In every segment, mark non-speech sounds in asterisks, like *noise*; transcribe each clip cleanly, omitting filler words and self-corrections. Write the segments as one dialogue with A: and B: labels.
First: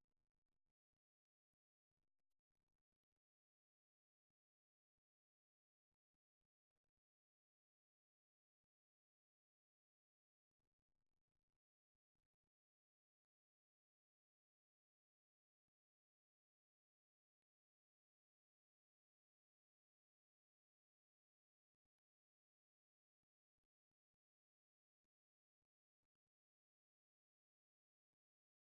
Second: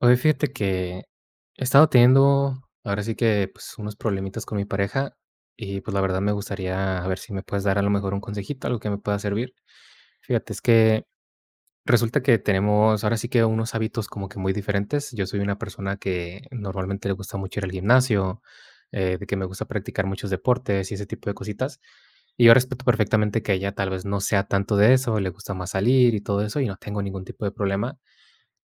A: Oye, fíjate que he estado teniendo, ahora sí que, pues, unos problemitas con mi pareja y, pues, la verdad me gustaría a ver si me puedes dar a lo mejor un consejito, algo que me pueda servir. Fíjate, es que resulta que tenemos ahora sí que unos hábitos como que muy diferentes. Yo soy una persona que normalmente le gusta mucho ir al gimnasio, de que me gusta practicar muchos deportes y ese tipo de cositas. Y yo respeto perfectamente que ella tal vez no sea tanto de eso, le gusta más salir y todo eso, y no tengo ningún tipo de problema.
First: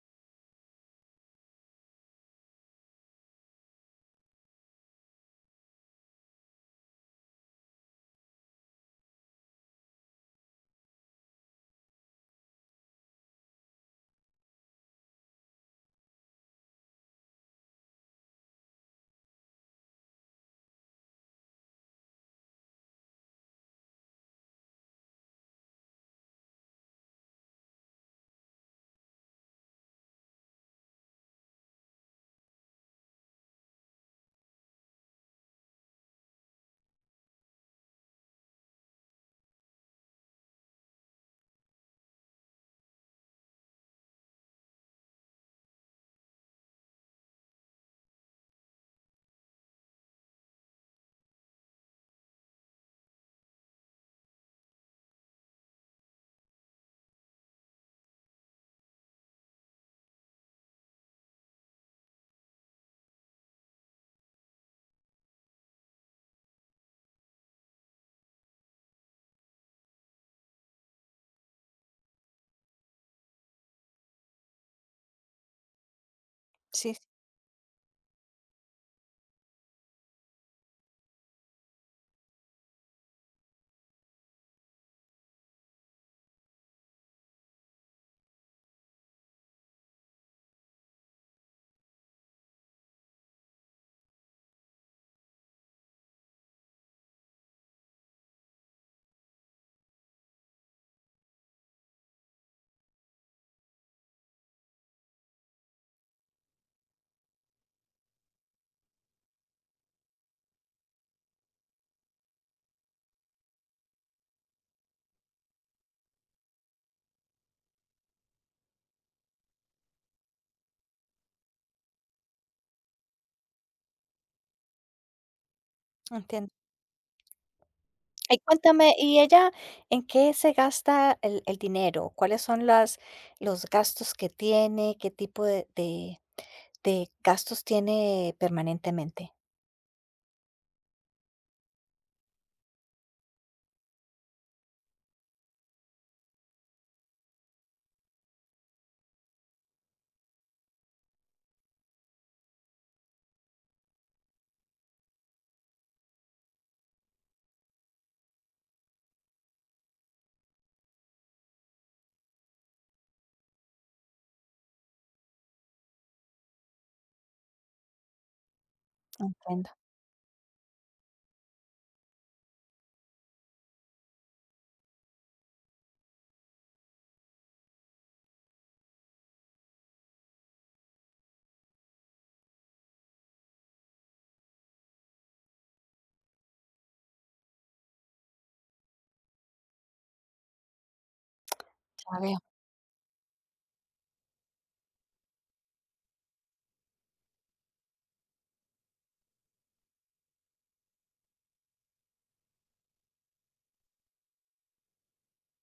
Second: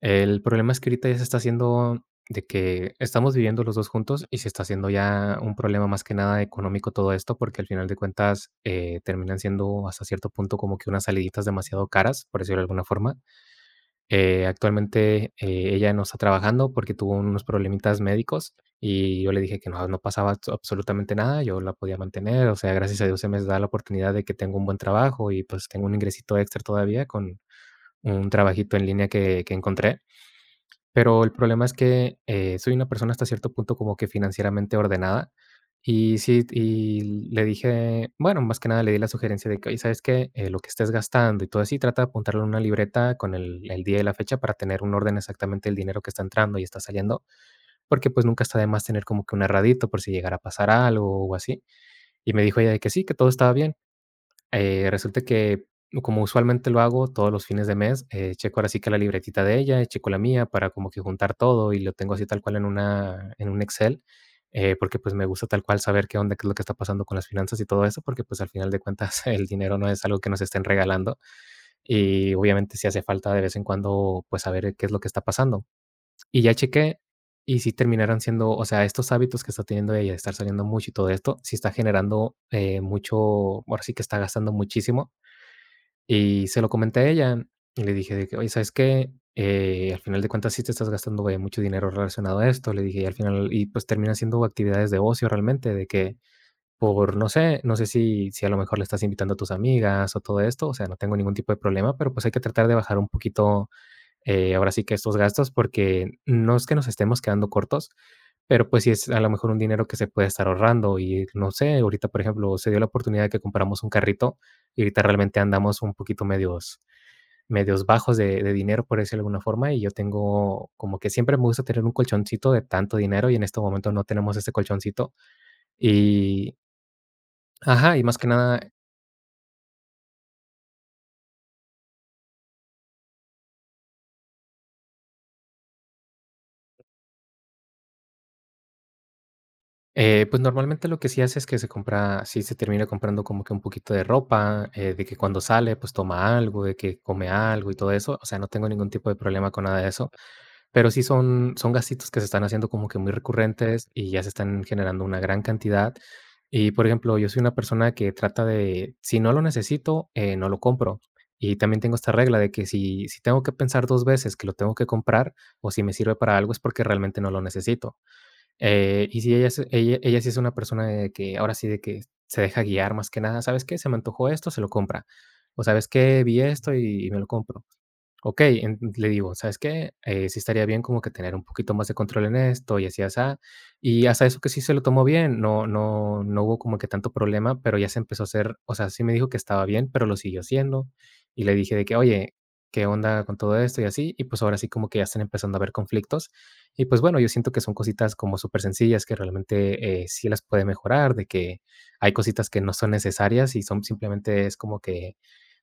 A: El problema es que ahorita ya se está haciendo de que estamos viviendo los 2 juntos y se está haciendo ya un problema más que nada económico todo esto, porque al final de cuentas, terminan siendo hasta cierto punto como que unas saliditas demasiado caras, por decirlo de alguna forma. Actualmente, ella no está trabajando porque tuvo unos problemitas médicos y yo le dije que no pasaba absolutamente nada, yo la podía mantener, o sea, gracias a Dios se me da la oportunidad de que tengo un buen trabajo y, pues, tengo un ingresito extra todavía con un trabajito en línea que encontré. Pero el problema es que, soy una persona hasta cierto punto como que financieramente ordenada, y sí, y le dije, bueno, más que nada le di la sugerencia de que: "Oye, ¿sabes qué? Lo que estés gastando y todo así, trata de apuntarlo en una libreta con el día y la fecha para tener un orden exactamente del dinero que está entrando y está saliendo", porque, pues, nunca está de más tener como que un erradito por si llegara a pasar algo o así. Y me dijo ella de que sí, que todo estaba bien. Resulta que, como usualmente lo hago todos los fines de mes, checo ahora sí que la libretita de ella, y checo la mía para como que juntar todo y lo tengo así tal cual en un Excel, porque, pues, me gusta tal cual saber qué onda, qué es lo que está pasando con las finanzas y todo eso, porque, pues, al final de cuentas *laughs* el dinero no es algo que nos estén regalando y, obviamente, sí hace falta de vez en cuando, pues, saber qué es lo que está pasando. Y ya
B: Sí,
A: chequé,
B: sí,
A: y si terminaron siendo, o sea, estos hábitos que está teniendo ella de estar saliendo mucho y todo esto, sí está generando, mucho, ahora sí que está gastando muchísimo, y se lo comenté a ella, y le dije de que: "Oye, ¿sabes qué? Al final de cuentas sí te estás gastando, mucho dinero relacionado a esto", le dije, y al final y pues termina siendo actividades de ocio realmente, de que por no sé, no sé si a lo mejor le estás invitando a tus amigas o todo esto, o sea, no tengo ningún tipo de problema, pero pues hay que tratar de bajar un poquito ahora sí que estos gastos, porque no es que nos estemos quedando cortos, pero pues sí es a lo mejor un dinero que se puede estar ahorrando y no sé, ahorita por ejemplo se dio la oportunidad de que compramos un carrito y ahorita realmente andamos un poquito medios, medios bajos de dinero por decirlo de alguna forma, y yo tengo como que siempre me gusta tener un colchoncito de tanto dinero y en este momento no tenemos ese colchoncito
B: entiendo.
A: y ajá, y más que
B: Y
A: nada.
B: cuéntame, ¿y ella en qué se gasta el dinero? ¿Cuáles son los gastos que tiene? ¿Qué tipo de de- gastos tiene permanentemente?
A: Pues, normalmente lo que sí hace es que se compra, sí se termina comprando como que un poquito de ropa, de que cuando sale, pues, toma algo, de que come algo y todo eso. O sea, no tengo ningún tipo de problema con nada de eso, pero sí son gastitos que se están haciendo como que muy recurrentes y ya se están generando una gran cantidad. Y, por ejemplo, yo soy una persona que trata de, si no lo necesito, no lo compro. Y también tengo esta regla de que si tengo que pensar 2 veces que lo tengo que comprar o si me sirve para algo es porque realmente no lo necesito. Y sí, ella es
B: Entiendo,
A: ella ella sí es una persona de que, ahora sí, de que se deja guiar más que nada, ¿sabes qué? Se me antojó esto, se lo compra. O, ¿sabes qué? Vi esto y me lo compro. Okey, en le digo, ¿sabes qué? Sí estaría bien como que tener un poquito más de control en esto y así, asá. Y hasta eso que sí se lo tomó bien, no hubo como que tanto problema, pero ya se empezó a hacer, o sea, sí me dijo que estaba bien, pero lo siguió haciendo. Y le dije de que:
B: ya
A: "Oye,
B: veo.
A: ¿qué onda con todo esto?", y así. Y, pues, ahora sí como que ya están empezando a haber conflictos. Y pues bueno, yo siento que son cositas como súper sencillas que realmente sí las puede mejorar, de que hay cositas que no son necesarias y son simplemente es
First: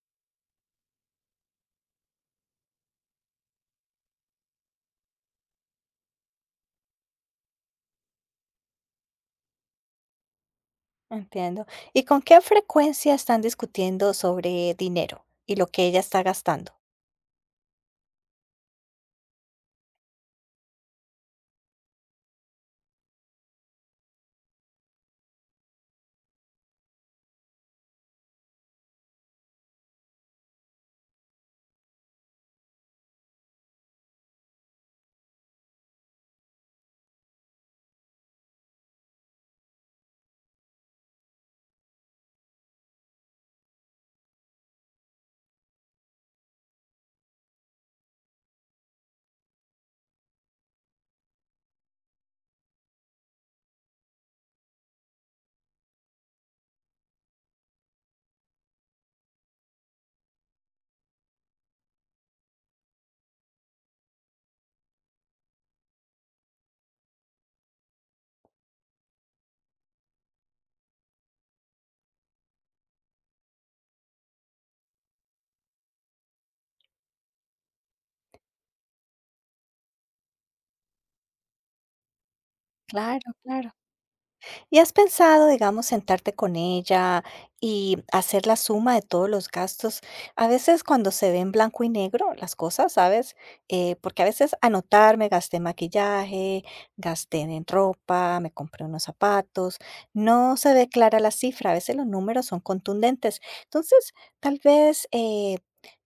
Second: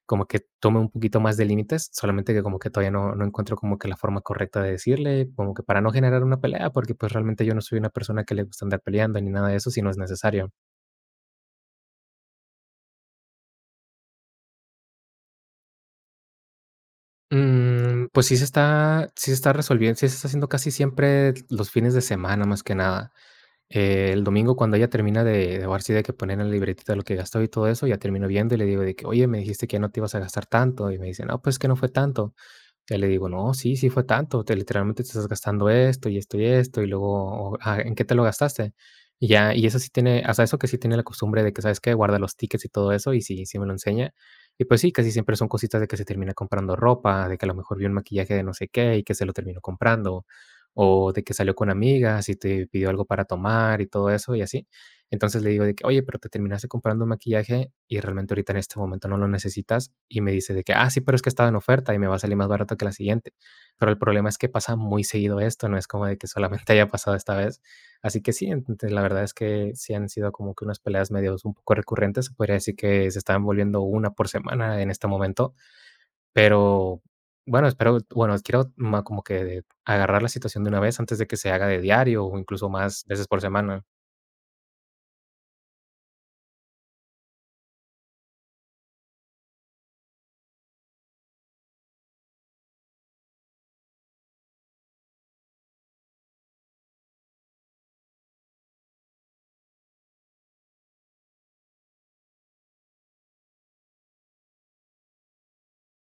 A: como que tome un poquito más de límites, solamente que como que todavía no, no encuentro como que la forma correcta de decirle, como que para no generar una pelea, porque pues realmente yo no soy una persona que le gusta andar peleando ni nada de eso si no es necesario.
B: Entiendo. ¿Y con qué frecuencia están discutiendo sobre dinero y lo que ella está gastando?
A: Mm, pues sí se está resolviendo, sí se está haciendo casi siempre los fines de semana más que nada. El domingo cuando ella termina de ahora sí de que poner en la libretita lo que gastó y todo eso, ya termino viendo y le digo de que: "Oye, me dijiste que ya no te ibas a gastar tanto", y me dice: "No, pues, que no fue tanto". Ya le digo: "No, sí, sí fue tanto, te literalmente te estás gastando esto, y esto, y esto", y luego, o, ah, ¿en qué te lo gastaste? Y ya, y eso sí tiene, o sea, eso que sí tiene la costumbre de que, ¿sabes qué? Guarda los tickets y todo eso, y sí, sí me lo enseña. Y pues sí, casi siempre son cositas de que se termina comprando ropa, de que a lo mejor vio un maquillaje de no sé qué y que se lo terminó comprando, o de que salió con amigas y te pidió algo para tomar y todo eso, y así. Entonces le digo de que, oye, pero te terminaste comprando un maquillaje y realmente ahorita en este momento no lo necesitas. Y me dice de que, ah, sí, pero es que estaba en oferta y me va a salir más barato que la siguiente. Pero el problema es que pasa muy seguido esto, no es como de que solamente *laughs* haya pasado esta vez. Así que sí, entonces, la verdad es que sí han sido como que unas peleas medios un poco recurrentes. Se podría decir que se estaban volviendo una por semana en este momento, pero bueno, espero, bueno, quiero como que agarrar la situación de una vez antes de que se haga de diario o incluso más veces
B: Claro,
A: por
B: claro.
A: semana.
B: ¿Y has pensado, digamos, sentarte con ella y hacer la suma de todos los gastos? A veces cuando se ve en blanco y negro las cosas, ¿sabes? Porque a veces anotarme gasté en maquillaje, gasté en ropa, me compré unos zapatos, no se ve clara la cifra, a veces los números son contundentes. Entonces, tal vez... eh,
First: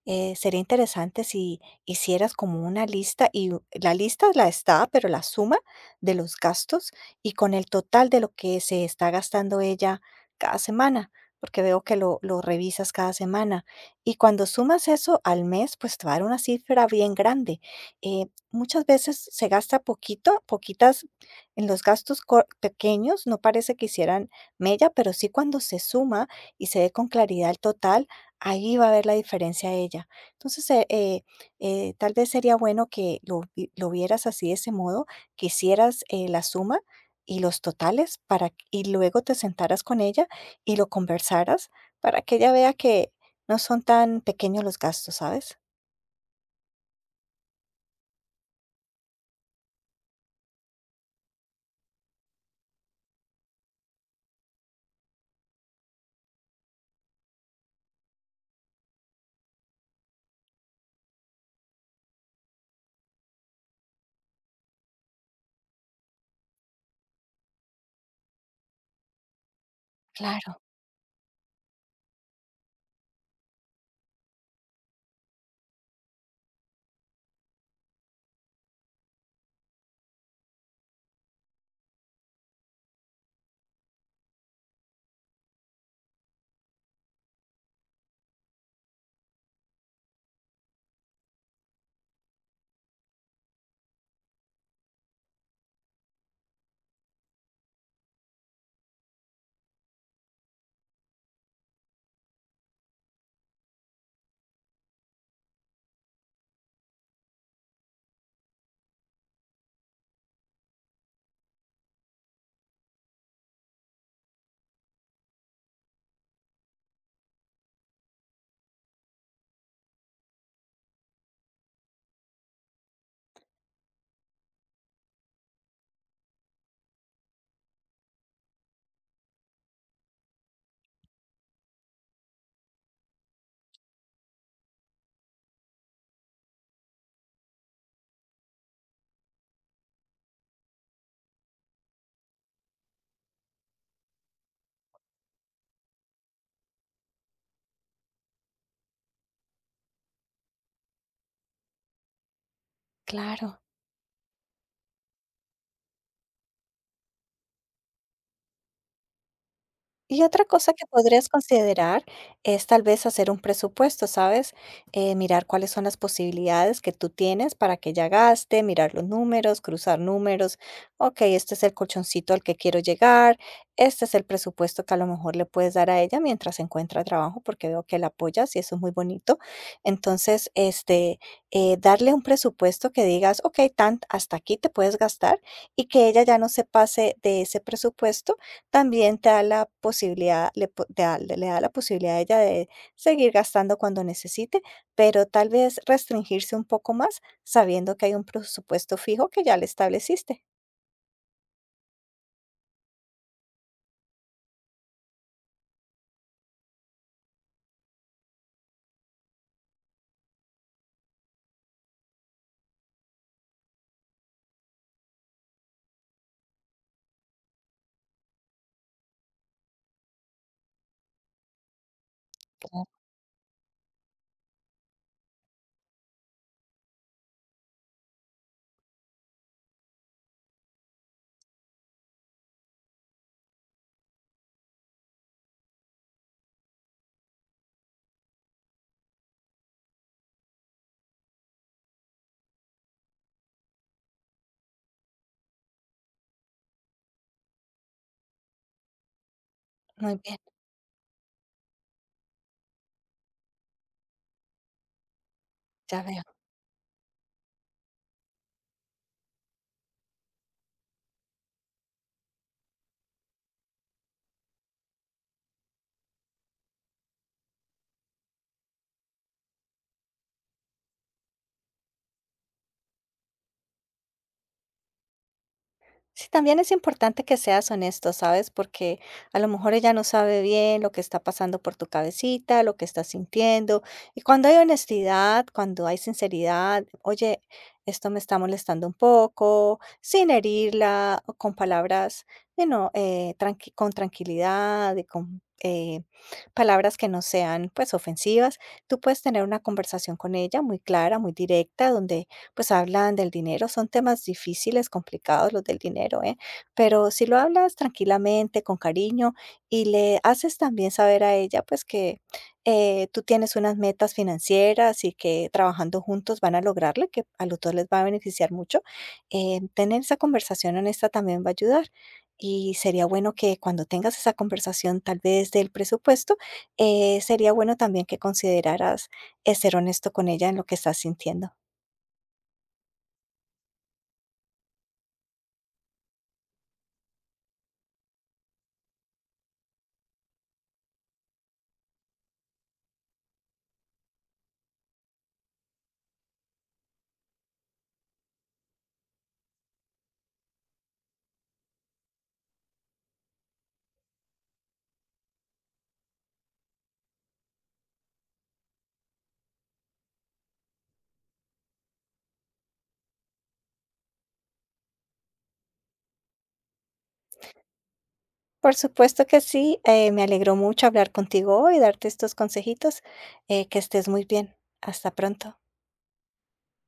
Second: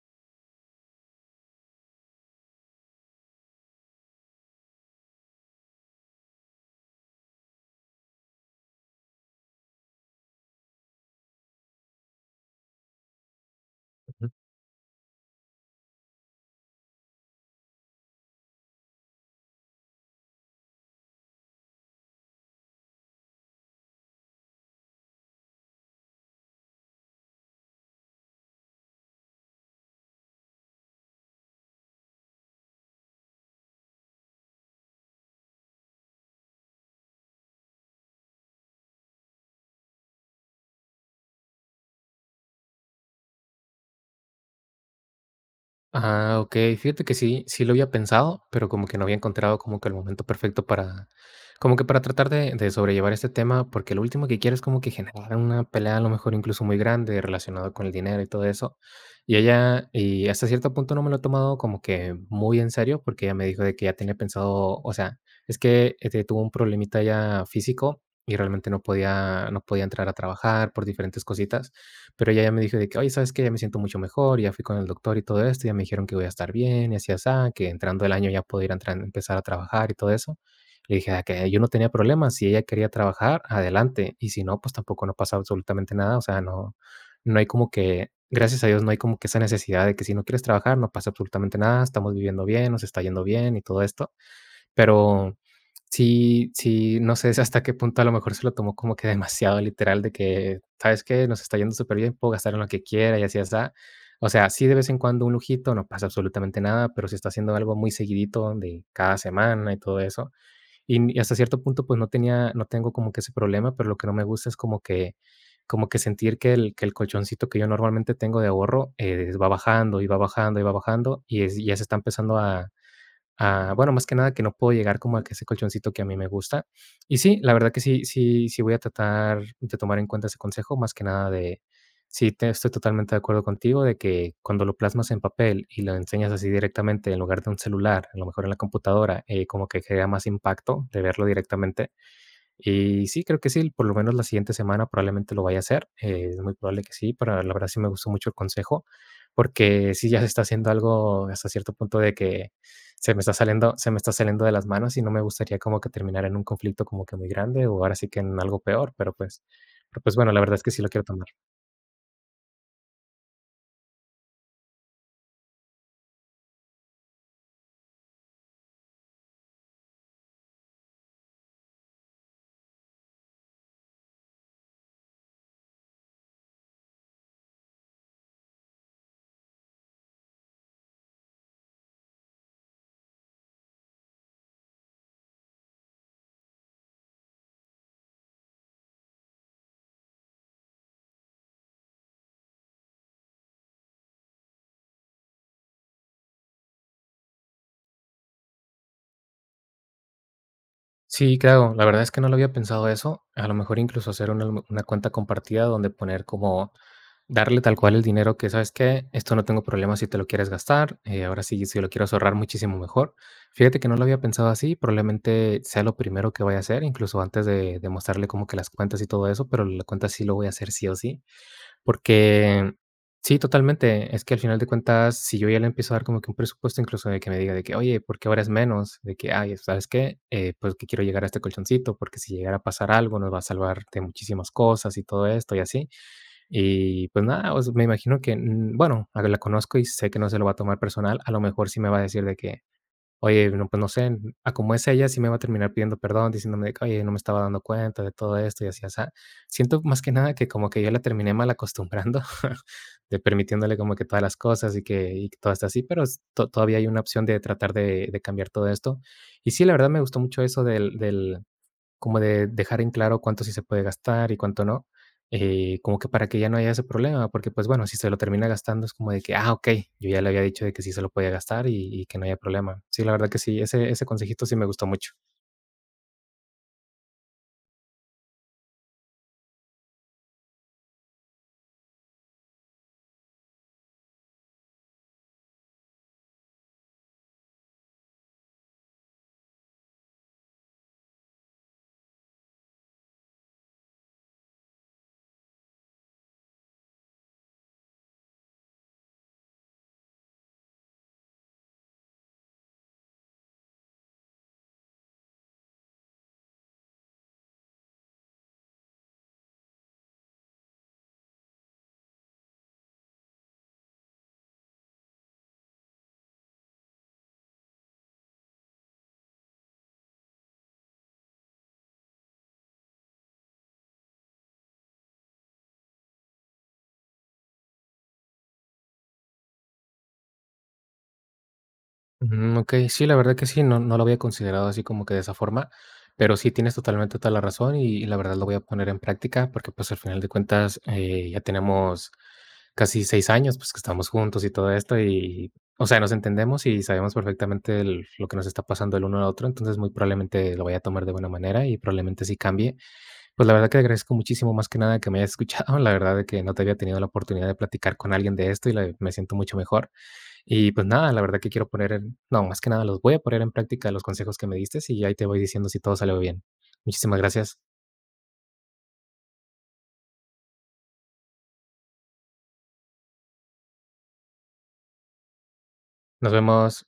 B: eh, sería interesante si hicieras como una lista y la lista la está, pero la suma de los gastos y con el total de lo que se está gastando ella cada semana, porque veo que lo revisas cada semana. Y cuando sumas eso al mes, pues te va a dar una cifra bien grande. Muchas veces se gasta poquito, poquitas en los gastos pequeños, no parece que hicieran mella, pero sí cuando se suma y se ve con claridad el total, ahí va a ver la diferencia ella. Entonces, tal vez sería bueno que lo vieras así de ese modo, que hicieras la suma y los totales para q y luego te sentaras con ella y lo conversaras para que ella vea que no son tan pequeños los gastos, ¿sabes?
A: Ah, okey. Fíjate que sí, sí lo había pensado, pero como que no había encontrado como que el momento perfecto para como que para tratar de sobrellevar este tema, porque lo último que quiero es como que generar una pelea, a lo mejor incluso muy grande, relacionado con el dinero y todo eso. Y ella y hasta cierto punto no me lo he tomado como que muy en serio, porque ella me dijo de que ya tenía pensado, o sea, es que, este, tuvo un problemita ya físico y realmente no podía entrar a
B: Claro,
A: trabajar por diferentes cositas, pero ella ya me dijo de que, oye, ¿sabes qué? Ya me siento mucho mejor, ya fui con el doctor y todo esto, ya me dijeron que voy a estar bien y así, así, que entrando el año ya puedo empezar a trabajar y todo eso. Le dije "Ah, que yo no tenía problemas, si ella quería trabajar, adelante, y si no, pues tampoco no pasa absolutamente nada, o sea, no, no hay como que, gracias a Dios, no hay como que esa necesidad de que si no quieres trabajar, no pasa absolutamente nada, estamos viviendo bien, nos está yendo bien y todo esto. Pero sí, no sé hasta qué punto a lo mejor se lo tomó como que demasiado literal de que, ¿sabes qué? Nos está yendo súper bien, puedo gastar en lo que quiera y así asá. O sea, sí, de vez en cuando un lujito, no pasa absolutamente nada, pero si está haciendo algo muy seguidito de cada semana y todo eso. Y hasta cierto punto, pues, no tengo como que ese problema, pero lo que no me gusta es como que sentir que el colchoncito que yo normalmente tengo de ahorro, va bajando, y va bajando, y va bajando, y ya se está empezando a... Ah, bueno, más que nada que no puedo llegar como a que ese colchoncito que a mí me gusta. Y sí, la verdad que sí voy a tratar de tomar en cuenta ese consejo, más que nada de... Sí, te estoy totalmente de acuerdo contigo de que cuando lo plasmas en papel y lo enseñas así directamente en lugar de un celular, a lo mejor en la computadora, como que genera más impacto de verlo directamente. Y sí, creo que sí, por lo menos la siguiente semana probablemente lo vaya a hacer, es muy probable que sí, pero la verdad sí me gustó mucho el consejo, porque sí ya se está haciendo algo hasta cierto punto de que
B: claro.
A: se me está saliendo de las manos y no me gustaría como que terminar en un conflicto como que muy grande o ahora sí que en algo peor, pero pues
B: Y
A: bueno, la
B: otra
A: verdad es que
B: cosa
A: sí
B: que
A: lo quiero tomar.
B: podrías considerar es tal vez hacer un presupuesto, ¿sabes? Mirar cuáles son las posibilidades que tú tienes para que ya gaste, mirar los números, cruzar números. Ok, este es el colchoncito al que quiero llegar, este es el presupuesto que a lo mejor le puedes dar a ella mientras encuentra trabajo, porque veo que la apoyas y eso es muy bonito. Entonces, darle un presupuesto que digas, ok, tan, hasta aquí te puedes gastar y que ella ya no se pase de ese presupuesto también te da la posibilidad, le po te da le da la posibilidad a ella de seguir gastando cuando necesite, pero tal vez restringirse un poco más, sabiendo que hay un presupuesto fijo que ya le estableciste.
A: Sí, claro, la verdad es que no lo había pensado eso, a lo mejor incluso hacer una cuenta compartida donde poner como... Darle tal cual el dinero que, ¿sabes qué? Esto no tengo problema si te lo quieres gastar, ahora sí, si lo quieres ahorrar muchísimo mejor. Fíjate que no lo había pensado así, probablemente sea lo primero que voy a hacer, incluso antes de mostrarle como que las cuentas y todo eso, pero la cuenta sí lo voy a hacer sí o sí, porque
B: Claro.
A: sí, totalmente, es que al final de cuentas, si yo ya le empiezo a dar como que un presupuesto, incluso de que me diga de que, oye, ¿por qué ahora es menos? De que, ay, ¿sabes qué? Pues que quiero llegar a este colchoncito, porque si llegara a pasar algo, nos va a salvar de muchísimas cosas y todo esto y así, y pues nada, pues, me imagino que, bueno, a la conozco y sé que no se lo va a tomar personal. A lo mejor sí me va a decir de que, oye, no, pues no sé, a como es ella, sí me va a terminar pidiendo perdón, diciéndome de que, oye, no me estaba dando cuenta de todo esto y así, así. Siento más que
B: Muy
A: nada
B: bien,
A: que como que yo la terminé mal acostumbrando, *laughs* de permitiéndole como que todas las cosas y que todo está así,
B: ya
A: pero
B: veo.
A: todavía hay una opción de tratar de cambiar todo esto. Y sí, la verdad me gustó mucho eso del como de dejar en claro cuánto sí se puede gastar y cuánto no, como que para que ya no haya ese problema, porque pues bueno, si se lo termina gastando es como de que, ah, ok, yo ya le había dicho de que sí se lo podía gastar y que no haya problema. Sí, la verdad que sí, ese consejito sí me gustó mucho.
B: Sí, también es importante que seas honesto, ¿sabes? Porque a lo mejor ella no sabe bien lo que está pasando por tu cabecita, lo que estás sintiendo. Y cuando hay honestidad, cuando hay sinceridad, oye, esto me está molestando un poco, sin herirla, o con palabras, con tranquilidad y con palabras que no sean pues ofensivas, tú puedes tener una conversación con ella muy clara, muy directa, donde pues hablan del dinero, son temas difíciles, complicados los del dinero, ¿eh? Pero si lo hablas tranquilamente, con cariño y le haces también saber a ella, pues que tú tienes unas metas financieras y que trabajando juntos van a lograrle, que a los dos les va a beneficiar mucho, tener esa conversación honesta también va a ayudar. Y sería bueno que cuando tengas esa conversación tal vez del presupuesto, sería bueno también que consideraras ser honesto con ella en lo que estás sintiendo.
A: Ujú, okey. Sí, la verdad que sí, no lo había considerado así como que de esa forma, pero sí tienes totalmente toda la razón y la verdad lo voy a poner en práctica porque, pues, al final de cuentas, ya tenemos casi 6 años, pues, que estamos juntos y todo esto y, o sea, nos entendemos y sabemos perfectamente el lo que nos está pasando el uno al otro, entonces muy probablemente lo vaya a tomar de buena manera y probablemente sí cambie. Pues, la verdad que agradezco muchísimo más que nada que me hayas escuchado, *laughs* la verdad de que no te había tenido la oportunidad de platicar con alguien de esto y la me siento mucho mejor. Y pues nada, la verdad que quiero poner en no, más que nada los voy a poner en práctica los consejos que me diste y ahí te voy diciendo si todo salió bien. Muchísimas gracias.
B: Por supuesto que sí, me alegró mucho hablar contigo hoy, y darte estos consejitos, que estés muy bien. Hasta pronto.
A: Nos vemos.